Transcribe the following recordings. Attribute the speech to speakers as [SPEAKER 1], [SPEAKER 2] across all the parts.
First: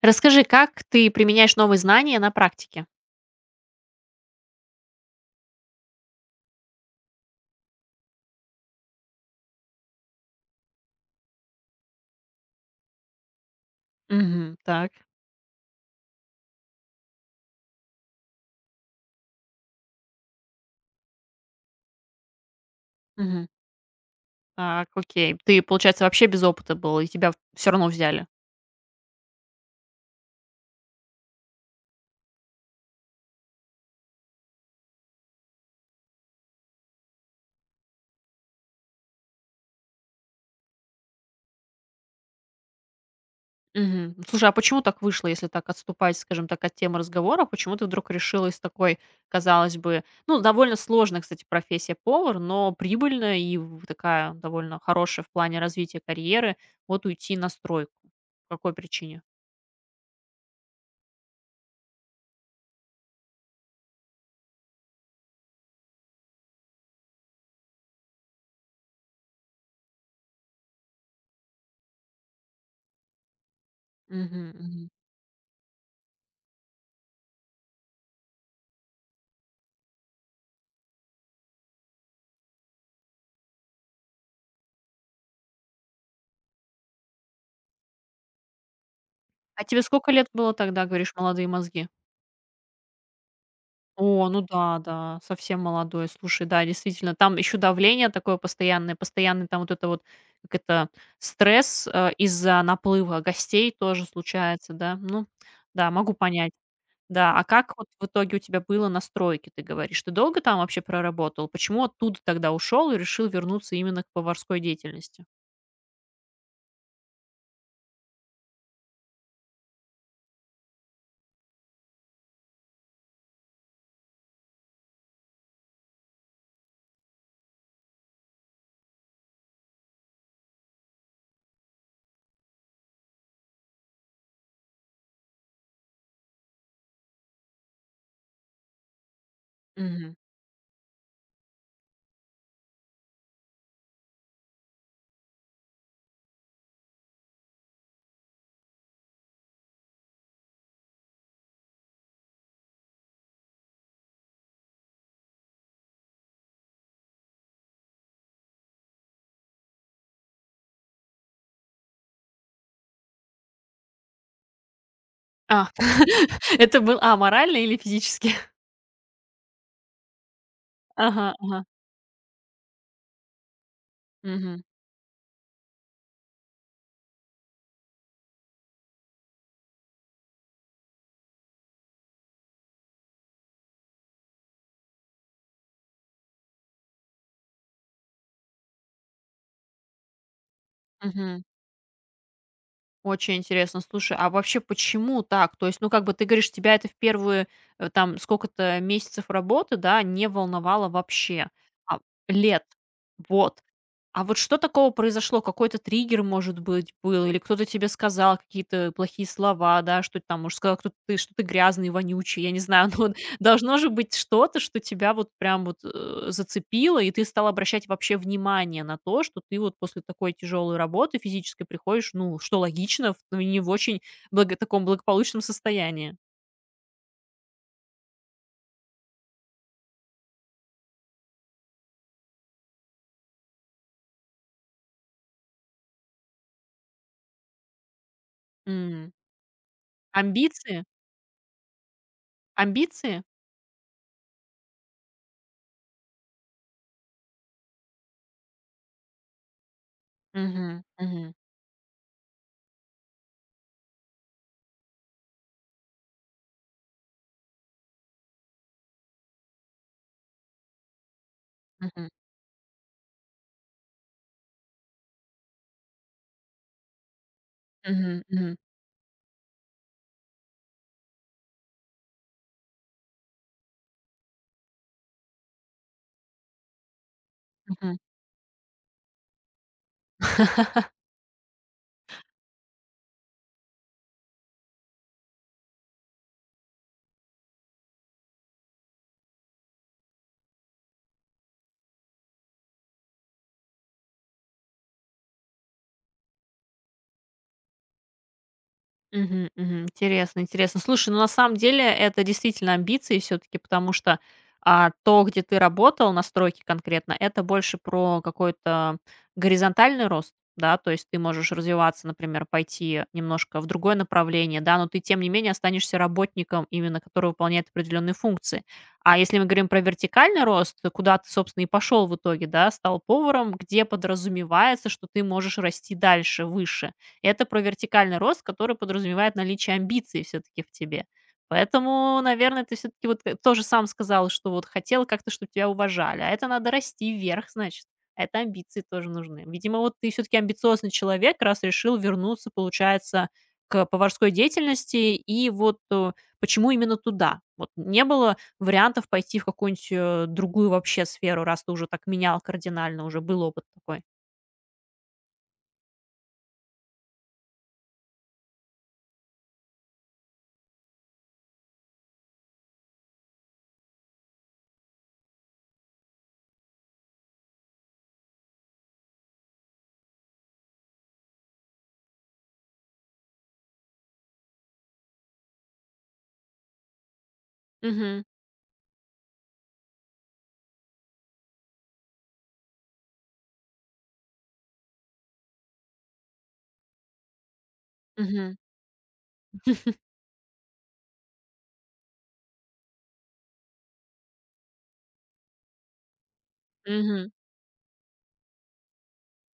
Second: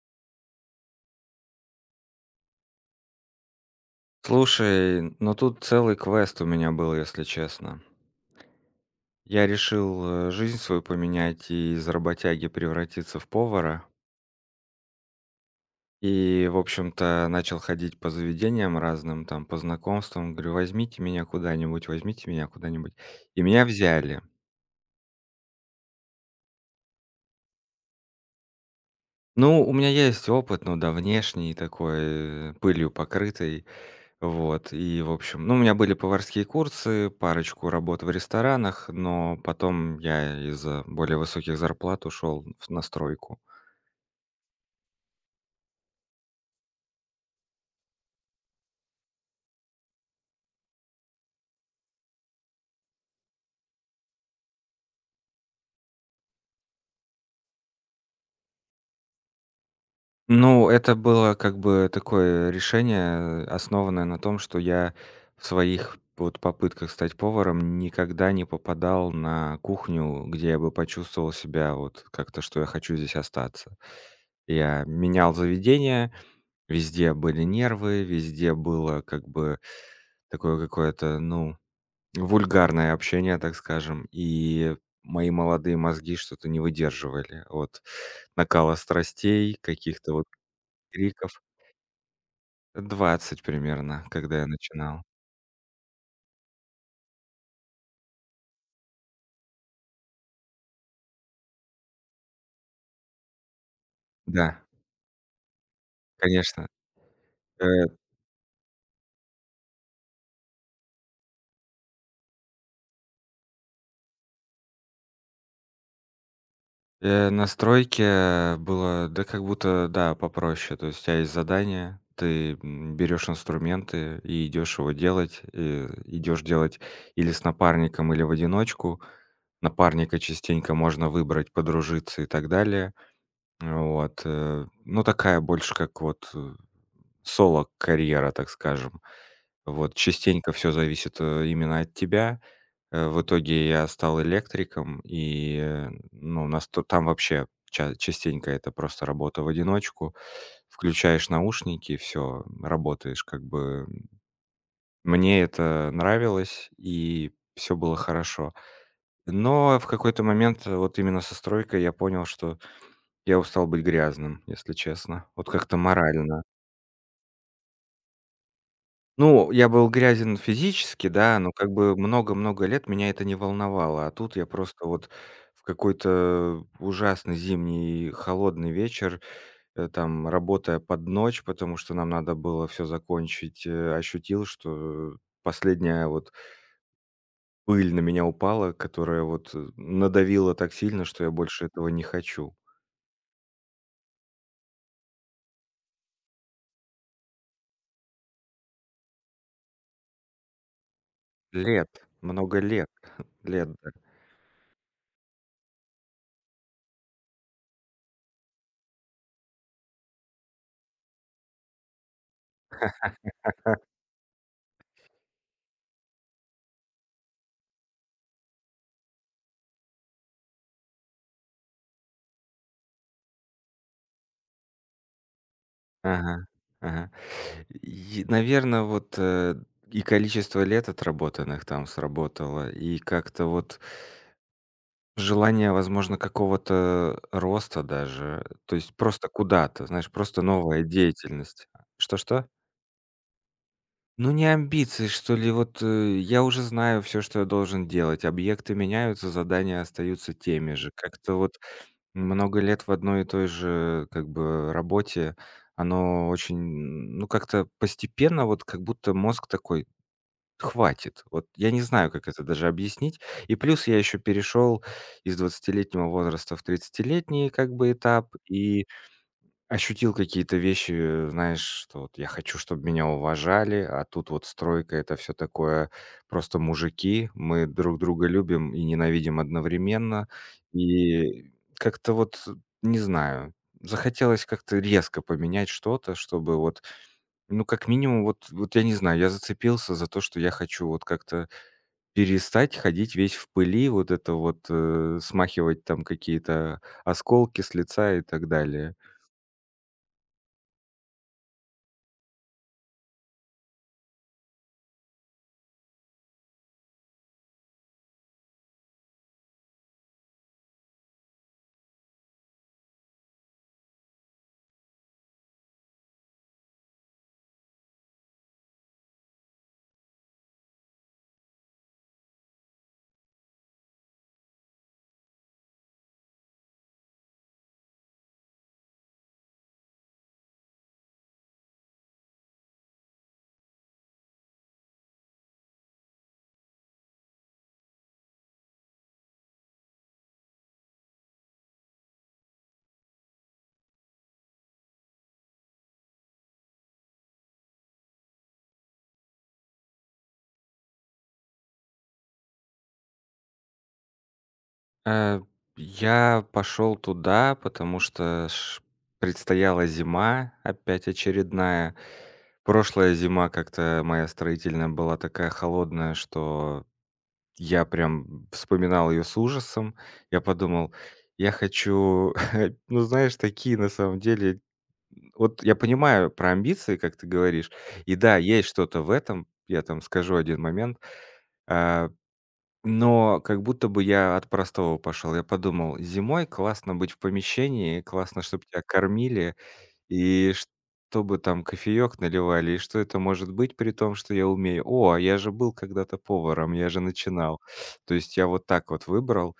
[SPEAKER 1] Расскажи, как ты применяешь новые знания на практике?
[SPEAKER 2] Слушай, ну тут целый квест у меня был, если честно. Я решил жизнь свою поменять и из работяги превратиться в повара.
[SPEAKER 1] Мгм. Так.
[SPEAKER 2] И, в общем-то, начал ходить по заведениям разным, там, по знакомствам. Говорю, возьмите меня куда-нибудь, возьмите меня куда-нибудь. И
[SPEAKER 1] Мгм.
[SPEAKER 2] меня взяли.
[SPEAKER 1] Так, окей. Ты, получается, вообще без опыта был, и тебя все равно взяли.
[SPEAKER 2] Ну, у меня есть опыт, ну да, внешний такой, пылью покрытый. Вот, и, в общем, ну, у меня были поварские курсы, парочку работ в ресторанах, но потом я из-за более высоких зарплат ушел в настройку.
[SPEAKER 1] Мгм. Слушай, а почему так вышло, если так отступать, скажем так, от темы разговора? Почему ты вдруг решила из такой, казалось бы, ну, довольно сложная, кстати, профессия повар, но прибыльная и в такая довольно хорошая в плане развития карьеры, вот уйти на стройку? По какой причине?
[SPEAKER 2] Ну, это было как бы такое решение, основанное на том, что я в своих вот попытках стать поваром никогда не попадал на кухню, где я бы почувствовал себя вот как-то, что я хочу здесь остаться.
[SPEAKER 1] Мгм.
[SPEAKER 2] Я
[SPEAKER 1] Мгм.
[SPEAKER 2] менял заведения, везде были нервы, везде было как бы такое какое-то, ну, вульгарное общение, так скажем. И мои молодые мозги что-то не выдерживали от накала страстей,
[SPEAKER 1] А тебе сколько
[SPEAKER 2] каких-то вот
[SPEAKER 1] лет было тогда, говоришь,
[SPEAKER 2] криков.
[SPEAKER 1] молодые мозги?
[SPEAKER 2] 20 примерно,
[SPEAKER 1] О,
[SPEAKER 2] когда
[SPEAKER 1] ну
[SPEAKER 2] я
[SPEAKER 1] да,
[SPEAKER 2] начинал.
[SPEAKER 1] да, совсем молодой. Слушай, да, действительно, там еще давление такое постоянное, постоянный там вот это вот, как это, стресс, из-за наплыва гостей тоже
[SPEAKER 2] Да,
[SPEAKER 1] случается, да? Ну да, могу понять.
[SPEAKER 2] конечно.
[SPEAKER 1] Да, а как
[SPEAKER 2] Э
[SPEAKER 1] вот в итоге у тебя было на стройке, ты говоришь? Ты долго там вообще проработал? Почему оттуда тогда ушел и решил вернуться именно к поварской деятельности?
[SPEAKER 2] На стройке было, да, как будто, да, попроще. То есть у тебя есть задание, ты, берешь инструменты и идешь его делать. И идешь делать или с напарником, или в одиночку. Напарника частенько можно выбрать, подружиться и так далее. Вот, ну, такая больше как вот, соло-карьера, так скажем. Вот,
[SPEAKER 1] Мгм.
[SPEAKER 2] частенько все зависит, именно от тебя. В итоге я стал электриком, и, ну, насто там вообще ча частенько это просто работа в одиночку. Включаешь наушники, все, работаешь как бы. Мне это нравилось, и все было хорошо. Но в какой-то момент вот именно со стройкой я понял, что я устал быть грязным, если честно. Вот
[SPEAKER 1] А,
[SPEAKER 2] как-то морально.
[SPEAKER 1] это был, морально или физически?
[SPEAKER 2] Ну, я был грязен физически,
[SPEAKER 1] Ага,
[SPEAKER 2] да, но
[SPEAKER 1] ага.
[SPEAKER 2] как бы много-много лет меня это не волновало. А тут я
[SPEAKER 1] Мгм,
[SPEAKER 2] просто вот в какой-то ужасный зимний холодный вечер, там, работая под ночь, потому что нам надо было все закончить, ощутил, что последняя вот пыль на меня упала, которая вот, надавила так сильно, что я
[SPEAKER 1] мгм.
[SPEAKER 2] больше этого не хочу.
[SPEAKER 1] Очень интересно. Слушай, а вообще почему так? То есть, ну, как бы ты говоришь, тебя это в первые, там, сколько-то месяцев работы, да, не волновало вообще.
[SPEAKER 2] Лет,
[SPEAKER 1] А,
[SPEAKER 2] много
[SPEAKER 1] лет.
[SPEAKER 2] лет,
[SPEAKER 1] Вот.
[SPEAKER 2] лет.
[SPEAKER 1] А вот что такого произошло? Какой-то триггер, может быть, был? Или кто-то тебе сказал какие-то плохие слова, да, что там, может, сказал, кто ты, что ты грязный, вонючий, я не знаю. Ну, вот должно же быть что-то, что тебя вот прям вот зацепило, и ты стал обращать вообще внимание на то, что ты вот после такой тяжелой работы физической приходишь, ну, что логично, ну, не в очень таком благополучном состоянии.
[SPEAKER 2] Ага, ага. Наверное, вот, и количество лет отработанных там сработало, и как-то вот желание, возможно, какого-то роста даже, то есть
[SPEAKER 1] М.
[SPEAKER 2] просто куда-то, знаешь, просто новая
[SPEAKER 1] Амбиции?
[SPEAKER 2] деятельность. Что-что?
[SPEAKER 1] Амбиции?
[SPEAKER 2] Ну, не амбиции, что ли, вот, я уже знаю все, что я должен делать, объекты меняются, задания остаются теми
[SPEAKER 1] Мгм,
[SPEAKER 2] же. Как-то
[SPEAKER 1] мгм,
[SPEAKER 2] вот много лет в одной и той же, как бы, работе, оно очень, ну, как-то постепенно, вот как будто мозг такой: "Хватит". Вот я не
[SPEAKER 1] мгм,
[SPEAKER 2] знаю, как это даже объяснить. И плюс я еще перешел из двадцатилетнего возраста в тридцатилетний, как бы,
[SPEAKER 1] мгм,
[SPEAKER 2] этап,
[SPEAKER 1] мгм,
[SPEAKER 2] и ощутил какие-то вещи, знаешь, что вот я хочу, чтобы меня уважали, а тут вот стройка- это все такое просто мужики. Мы
[SPEAKER 1] мгм.
[SPEAKER 2] друг друга любим и ненавидим одновременно. И как-то вот, не знаю, захотелось как-то резко поменять что-то, чтобы вот, ну, как минимум, вот я не знаю, я зацепился за то, что я хочу вот как-то перестать ходить весь в пыли, вот это вот, смахивать там какие-то осколки с лица и так далее.
[SPEAKER 1] Мгм, мгм. Интересно, интересно. Слушай, ну на самом деле это действительно амбиции все-таки, потому что то, где ты работал на стройке конкретно, это больше про какой-то горизонтальный рост, да, то есть ты можешь развиваться, например, пойти немножко в другое направление, да, но ты тем не менее останешься работником, именно который выполняет определенные функции. А если мы говорим про вертикальный рост, то куда ты, собственно, и пошел в итоге, да, стал поваром, где подразумевается, что ты можешь расти дальше, выше это про вертикальный рост, который подразумевает наличие амбиций все-таки в тебе. Поэтому, наверное, ты все-таки вот тоже сам сказал, что вот хотел как-то, чтобы тебя уважали. А это надо расти вверх, значит. А это амбиции тоже нужны. Видимо, вот ты все-таки амбициозный человек, раз решил вернуться, получается, к поварской деятельности. И вот почему именно туда? Вот не было вариантов пойти в какую-нибудь другую вообще сферу, раз ты уже так менял кардинально, уже был опыт такой.
[SPEAKER 2] Э, я пошел туда, потому что ш предстояла зима, опять очередная. Прошлая зима как-то моя строительная была такая холодная, что я прям вспоминал ее с ужасом. Я подумал: "Я хочу", ну, знаешь, такие на самом деле. Вот я понимаю про амбиции, как ты говоришь. И
[SPEAKER 1] Мгм.
[SPEAKER 2] да, есть что-то в этом. Я там скажу один момент. А но как будто бы я от простого пошел. Я подумал: зимой классно быть в помещении, классно,
[SPEAKER 1] Мгм.
[SPEAKER 2] чтобы тебя кормили, и чтобы там кофеек наливали, и что это может быть, при том, что я умею? О, а я же был когда-то поваром, я же
[SPEAKER 1] Мгм.
[SPEAKER 2] начинал. То есть я вот так вот выбрал,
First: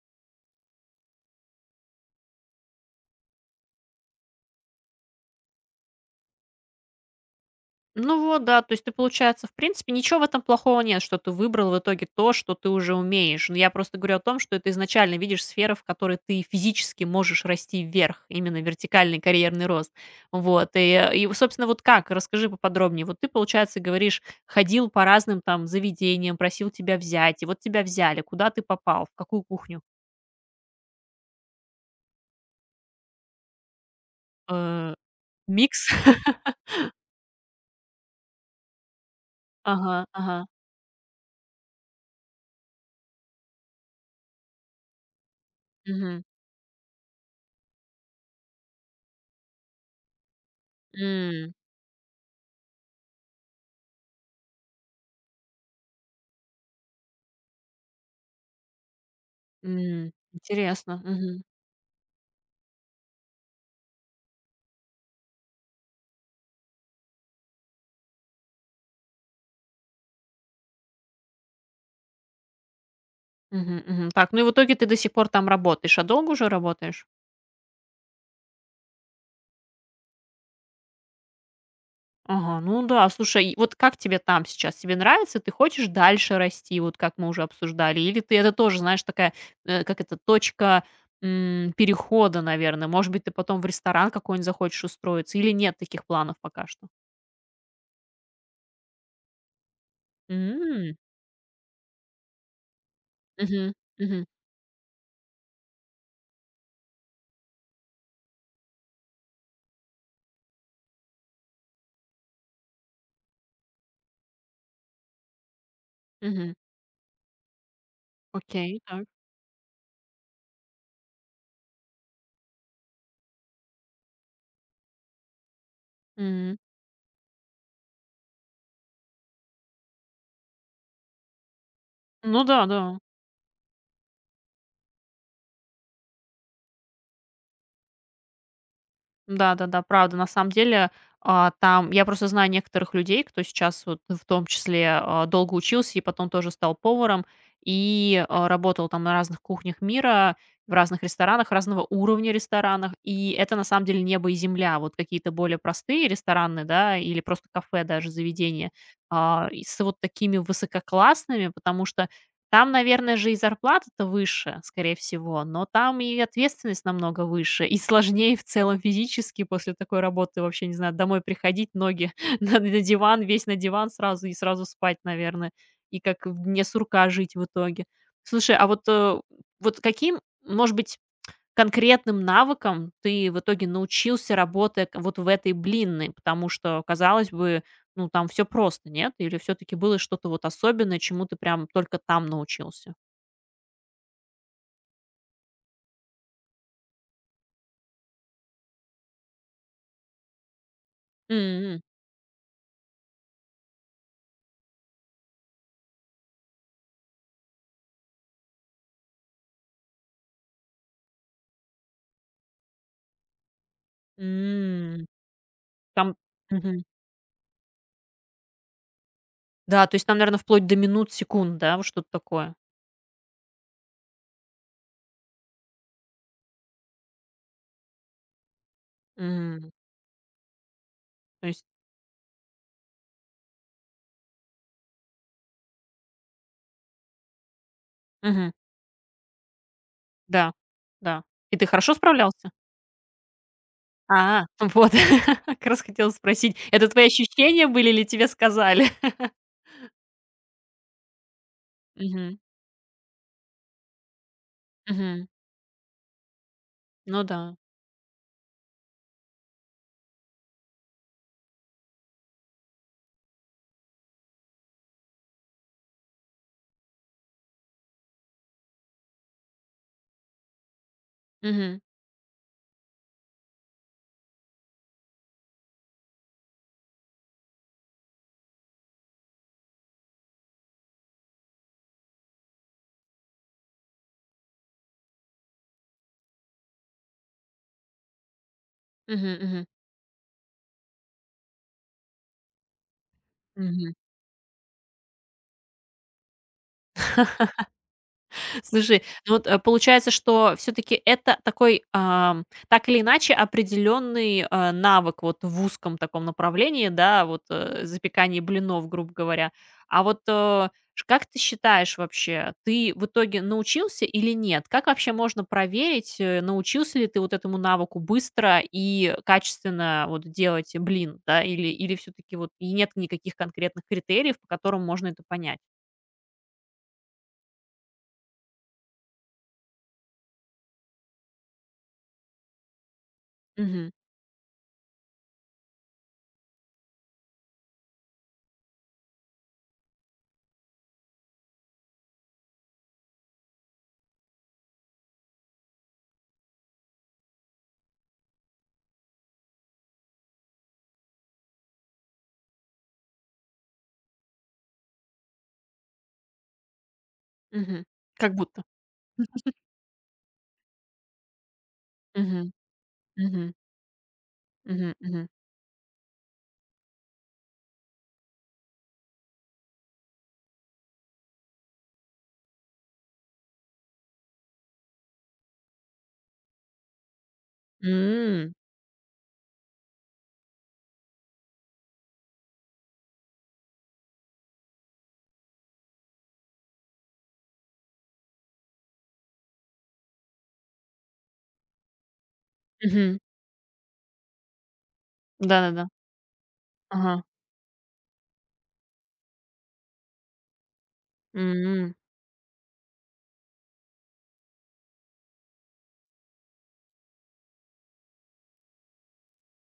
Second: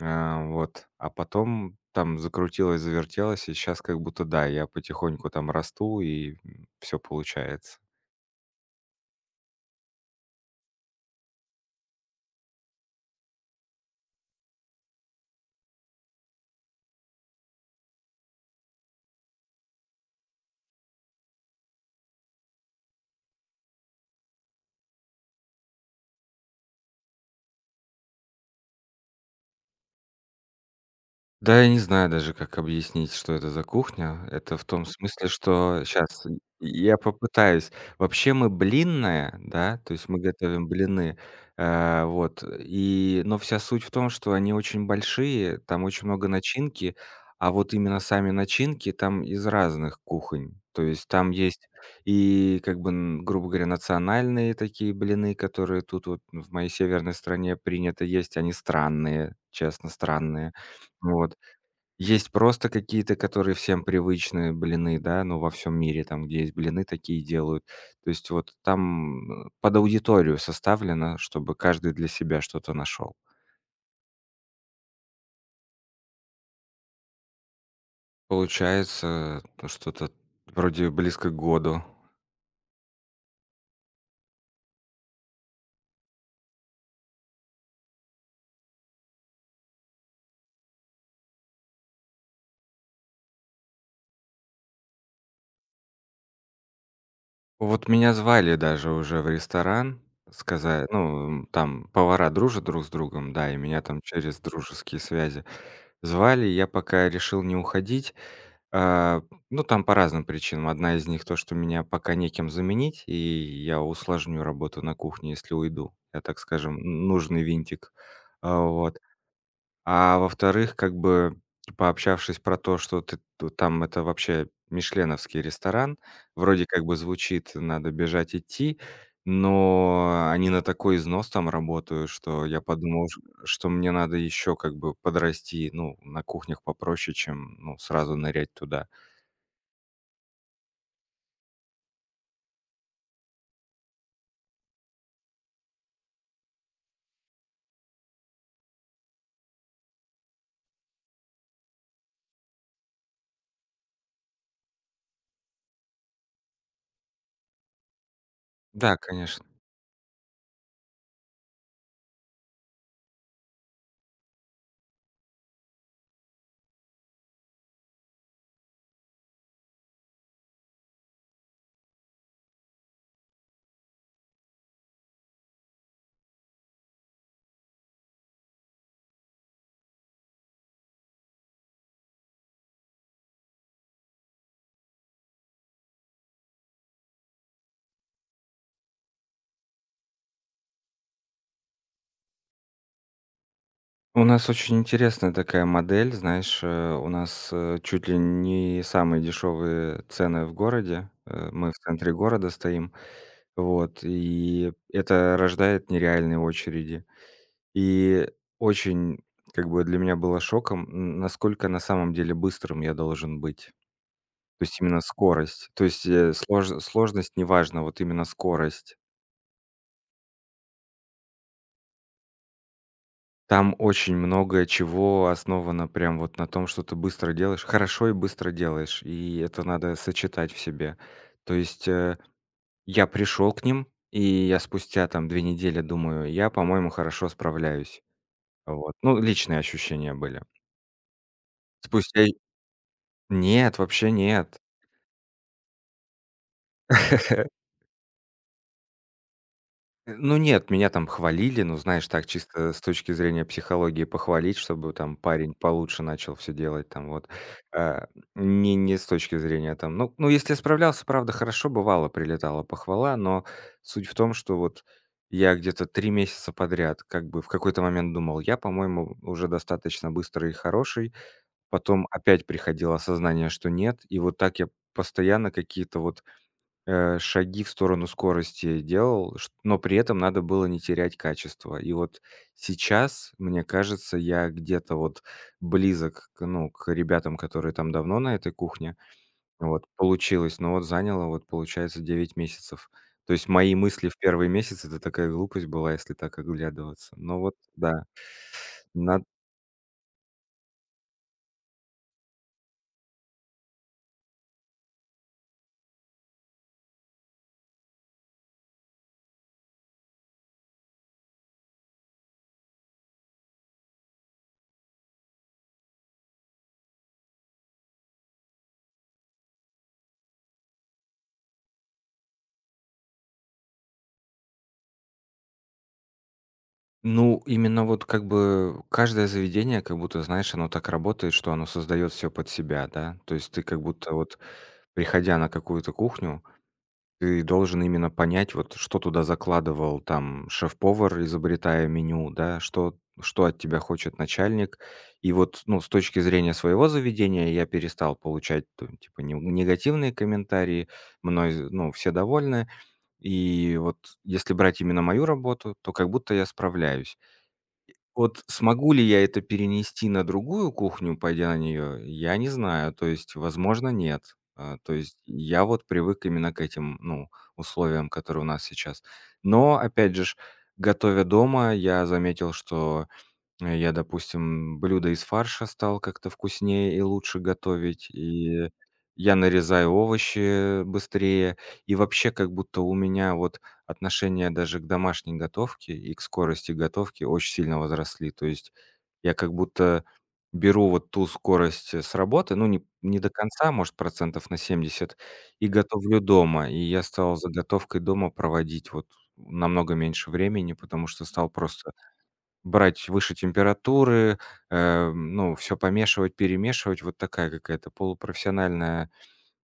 [SPEAKER 2] вот, а потом там закрутилось, завертелось, и сейчас как будто, да, я потихоньку там расту, и, все получается.
[SPEAKER 1] Ну вот, да, то есть ты, получается, в принципе, ничего в этом плохого нет, что ты выбрал в итоге то, что ты уже умеешь. Но я просто говорю о том, что ты изначально видишь сферы, в которой ты физически можешь расти вверх, именно вертикальный карьерный рост. Вот, и, собственно, вот как, расскажи поподробнее. Вот ты, получается, говоришь, ходил по разным там заведениям, просил тебя взять, и вот тебя взяли. Куда ты попал? В какую кухню?
[SPEAKER 2] Да, я не знаю даже, как объяснить, что это за кухня. Это в том
[SPEAKER 1] Э,
[SPEAKER 2] смысле, что
[SPEAKER 1] Микс?
[SPEAKER 2] сейчас я попытаюсь. Вообще мы блинная, да, то
[SPEAKER 1] Ага,
[SPEAKER 2] есть мы
[SPEAKER 1] ага.
[SPEAKER 2] готовим блины, вот, и но вся суть в том, что они очень большие, там очень
[SPEAKER 1] Мгм.
[SPEAKER 2] много начинки, а вот именно сами начинки там из разных кухонь. То есть там
[SPEAKER 1] М,
[SPEAKER 2] есть и, как бы, н грубо говоря, национальные такие блины, которые тут вот в моей северной стране принято есть. Они странные, честно,
[SPEAKER 1] м,
[SPEAKER 2] странные.
[SPEAKER 1] интересно.
[SPEAKER 2] Вот. Есть просто какие-то, которые всем привычные блины, да, ну, во всем мире, там, где есть блины, такие делают. То есть вот там, под аудиторию составлено, чтобы каждый для себя что-то нашел.
[SPEAKER 1] Мгм, мгм. Так, ну и в итоге ты до сих пор там работаешь. А долго уже работаешь?
[SPEAKER 2] Получается, ну, что-то вроде близко к году.
[SPEAKER 1] Ага, ну да, слушай, и вот как тебе там сейчас? Тебе нравится? Ты хочешь дальше расти, вот как мы уже обсуждали? Или ты это тоже, знаешь, такая, как это, точка перехода, наверное? Может быть, ты потом в ресторан какой-нибудь захочешь устроиться? Или нет таких планов пока что?
[SPEAKER 2] Вот меня звали даже уже в ресторан, сказа
[SPEAKER 1] М,
[SPEAKER 2] ну, там повара дружат друг с другом, да, и
[SPEAKER 1] мгм,
[SPEAKER 2] меня там
[SPEAKER 1] мгм,
[SPEAKER 2] через дружеские связи звали. Я пока решил не уходить, А, ну, там по разным причинам. Одна из них то, что меня пока некем заменить, и я усложню работу на кухне, если уйду. Я, так
[SPEAKER 1] мгм.
[SPEAKER 2] скажем, нужный винтик.
[SPEAKER 1] Окей,
[SPEAKER 2] Вот.
[SPEAKER 1] так.
[SPEAKER 2] А во-вторых, как бы пообщавшись про то, что ты там это вообще мишленовский ресторан,
[SPEAKER 1] М.
[SPEAKER 2] вроде как бы звучит, надо бежать идти, но они на такой износ там работают,
[SPEAKER 1] Ну
[SPEAKER 2] что я
[SPEAKER 1] да, да.
[SPEAKER 2] подумал, что мне надо еще как бы подрасти, ну, на кухнях попроще, чем, ну, сразу нырять туда.
[SPEAKER 1] Да-да-да, правда. На самом деле, там я просто знаю некоторых людей, кто сейчас вот в том числе, долго учился и потом тоже стал поваром, и, работал там на разных кухнях мира, в разных ресторанах, разного уровня ресторанах. И это на самом деле небо и земля. Вот какие-то более простые рестораны, да, или просто кафе даже, заведения,
[SPEAKER 2] Да, конечно.
[SPEAKER 1] и с вот такими высококлассными, потому что там, наверное же, и зарплата-то выше, скорее всего, но там и ответственность намного выше, и сложнее в целом физически после такой работы вообще, не знаю, домой приходить, ноги на диван, весь на диван сразу и сразу спать, наверное, и как в дне сурка жить в итоге. Слушай, а вот, вот каким, может быть, конкретным навыкам ты в итоге научился, работая к вот в этой блинной? Потому что, казалось бы, ну, там все просто, нет? Или все таки было что-то вот особенное, чему ты прям только там научился?
[SPEAKER 2] У нас очень интересная такая модель, знаешь, у нас, чуть ли не самые дешевые цены в городе. Мы в
[SPEAKER 1] М,
[SPEAKER 2] центре города стоим. Вот, и это рождает нереальные очереди. И очень, как бы, для меня было шоком, н насколько на самом деле быстрым я должен быть. То есть именно
[SPEAKER 1] м.
[SPEAKER 2] скорость. То есть,
[SPEAKER 1] Там, мгм.
[SPEAKER 2] сложность неважна, вот именно скорость.
[SPEAKER 1] Да, то есть там, наверно, вплоть до минут, секунд, да, вот что-то такое?
[SPEAKER 2] Там очень много чего основано прям вот на том, что ты быстро делаешь, хорошо и быстро делаешь, и это
[SPEAKER 1] М,
[SPEAKER 2] надо сочетать в себе.
[SPEAKER 1] то
[SPEAKER 2] То
[SPEAKER 1] есть
[SPEAKER 2] есть, я пришел к ним, и я спустя там 2 недели думаю: "Я, по-моему, хорошо справляюсь".
[SPEAKER 1] мгм,
[SPEAKER 2] Вот. Ну, личные ощущения были.
[SPEAKER 1] да, да. И ты хорошо
[SPEAKER 2] Спустя и
[SPEAKER 1] справлялся?
[SPEAKER 2] Нет, вообще
[SPEAKER 1] А,
[SPEAKER 2] нет.
[SPEAKER 1] вот, как раз хотела спросить, это твои ощущения были или тебе сказали?
[SPEAKER 2] Ну нет, меня там хвалили, ну, знаешь, так
[SPEAKER 1] Мгм,
[SPEAKER 2] чисто с точки зрения психологии похвалить, чтобы там
[SPEAKER 1] мгм.
[SPEAKER 2] парень получше начал все делать там
[SPEAKER 1] Ну
[SPEAKER 2] вот.
[SPEAKER 1] да.
[SPEAKER 2] А, не с точки зрения там, ну, если я справлялся, правда, хорошо, бывало, прилетала похвала, но суть в том, что вот я где-то 3 месяца подряд как бы в какой-то момент думал: "Я, по-моему, уже достаточно быстрый и хороший".
[SPEAKER 1] Мгм.
[SPEAKER 2] Потом опять приходило осознание, что нет. И вот так я постоянно какие-то вот шаги в сторону скорости делал, чт но при этом надо было не терять качество. И вот сейчас, мне кажется, я где-то вот близок к, ну, к ребятам, которые там давно на этой кухне.
[SPEAKER 1] Мгм, мгм,
[SPEAKER 2] Вот, получилось, но вот заняло, вот, получается, 9 месяцев. То есть мои
[SPEAKER 1] мгм.
[SPEAKER 2] мысли в 1-й месяц- это такая глупость была, если так оглядываться. Но вот да,
[SPEAKER 1] Слушай,
[SPEAKER 2] на,
[SPEAKER 1] ну вот, получается, что все таки это такой, так или иначе, определенный, навык вот в узком таком направлении, да, вот, запекание блинов, грубо говоря. А вот, ш как ты считаешь вообще, ты в итоге научился или нет? Как вообще можно проверить, научился ли ты вот этому навыку быстро и качественно вот делать блин, да, или все таки вот и нет никаких конкретных критериев, по которым можно это понять?
[SPEAKER 2] ну, именно вот как бы каждое заведение, как будто, знаешь, оно так работает, что оно создает все под себя, да. То есть ты как будто вот приходя на какую-то кухню, ты должен именно понять, вот что туда закладывал там шеф-повар, изобретая меню, да, что что от тебя хочет начальник. И вот, ну, с точки зрения своего заведения я перестал получать, т типа, не негативные комментарии, мной, ну, все довольны. И вот если брать именно мою работу, то как будто я справляюсь.
[SPEAKER 1] Мгм. Как
[SPEAKER 2] Вот
[SPEAKER 1] будто.
[SPEAKER 2] смогу ли я это перенести на другую кухню, пойдя на нее, я не
[SPEAKER 1] Мгм.
[SPEAKER 2] знаю. То есть,
[SPEAKER 1] Мгм.
[SPEAKER 2] возможно, нет. То
[SPEAKER 1] Мгм.
[SPEAKER 2] есть
[SPEAKER 1] Мгм.
[SPEAKER 2] я вот привык именно к этим, ну, условиям, которые у нас сейчас. Но, опять же, готовя дома, я заметил, что я, допустим, блюдо из фарша стал как-то вкуснее и лучше готовить,
[SPEAKER 1] М.
[SPEAKER 2] и я нарезаю овощи быстрее. И вообще, как будто у меня вот отношение даже к домашней готовке и к скорости готовки очень сильно возросли. То есть я как будто беру вот ту скорость, с работы, ну, не
[SPEAKER 1] Мгм.
[SPEAKER 2] не до конца, может, процентов на 70, и
[SPEAKER 1] Да-да-да.
[SPEAKER 2] готовлю дома. И я
[SPEAKER 1] Ага.
[SPEAKER 2] стал за готовкой дома проводить вот намного меньше времени, потому что стал просто
[SPEAKER 1] М.
[SPEAKER 2] брать выше температуры, ну, все помешивать, перемешивать. Вот такая какая-то полупрофессиональная,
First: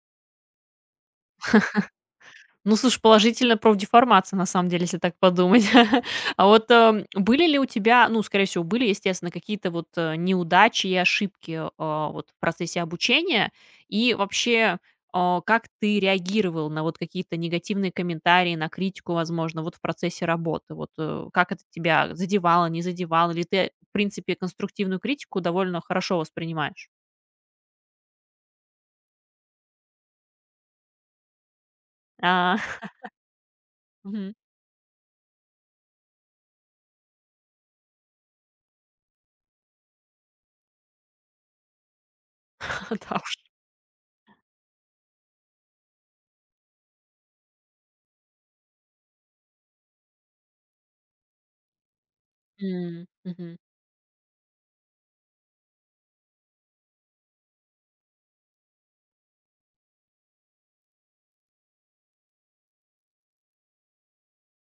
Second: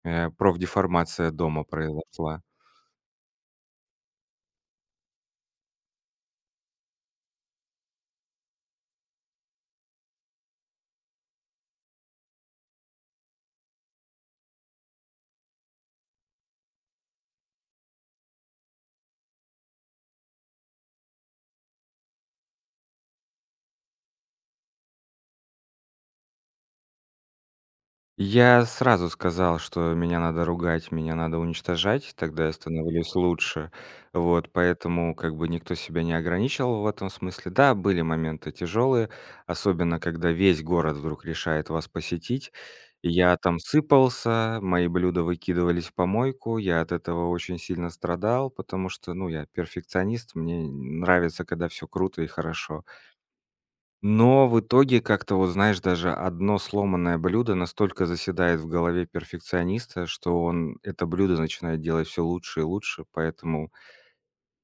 [SPEAKER 2] профдеформация дома произошла.
[SPEAKER 1] Ну, слушай, положительная профдеформация, на самом деле, если так подумать. А вот, были ли у тебя, ну, скорее всего, были, естественно, какие-то вот, неудачи и ошибки, вот в процессе обучения? И вообще, как ты реагировал на вот какие-то негативные комментарии, на критику, возможно, вот в процессе работы? Вот, как это тебя задевало, не задевало? Или ты, в принципе, конструктивную критику довольно хорошо воспринимаешь?
[SPEAKER 2] Я сразу сказал, что меня надо ругать, меня надо уничтожать, тогда я
[SPEAKER 1] А,
[SPEAKER 2] становлюсь лучше.
[SPEAKER 1] мгм.
[SPEAKER 2] Вот, поэтому как бы никто себя не ограничивал в этом смысле. Да, были моменты тяжелые, особенно когда весь город вдруг решает вас посетить. И
[SPEAKER 1] Да уж.
[SPEAKER 2] я там сыпался, мои блюда выкидывались в помойку, я от этого очень сильно страдал, потому что, ну, я перфекционист, мне нравится, когда все круто и хорошо.
[SPEAKER 1] М, мгм.
[SPEAKER 2] Но в итоге как-то, вот знаешь, даже одно сломанное блюдо настолько заседает в голове перфекциониста, что он это блюдо начинает делать все лучше и лучше. Поэтому,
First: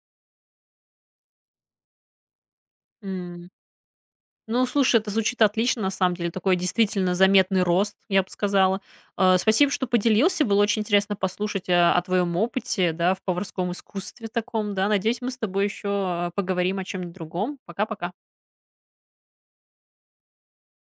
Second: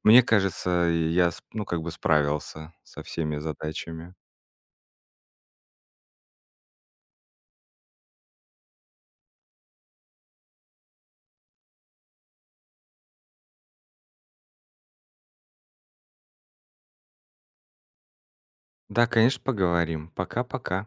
[SPEAKER 2] мне кажется, я, ну, как бы справился со всеми
[SPEAKER 1] М.
[SPEAKER 2] задачами.
[SPEAKER 1] Ну, слушай, это звучит отлично, на самом деле. Такой действительно заметный рост, я бы сказала. Спасибо, что поделился. Было очень интересно послушать о твоем опыте, да, в поварском искусстве таком, да. Надеюсь, мы с тобой еще поговорим о чем-нибудь другом. Пока-пока.
[SPEAKER 2] Да, конечно, поговорим. Пока-пока.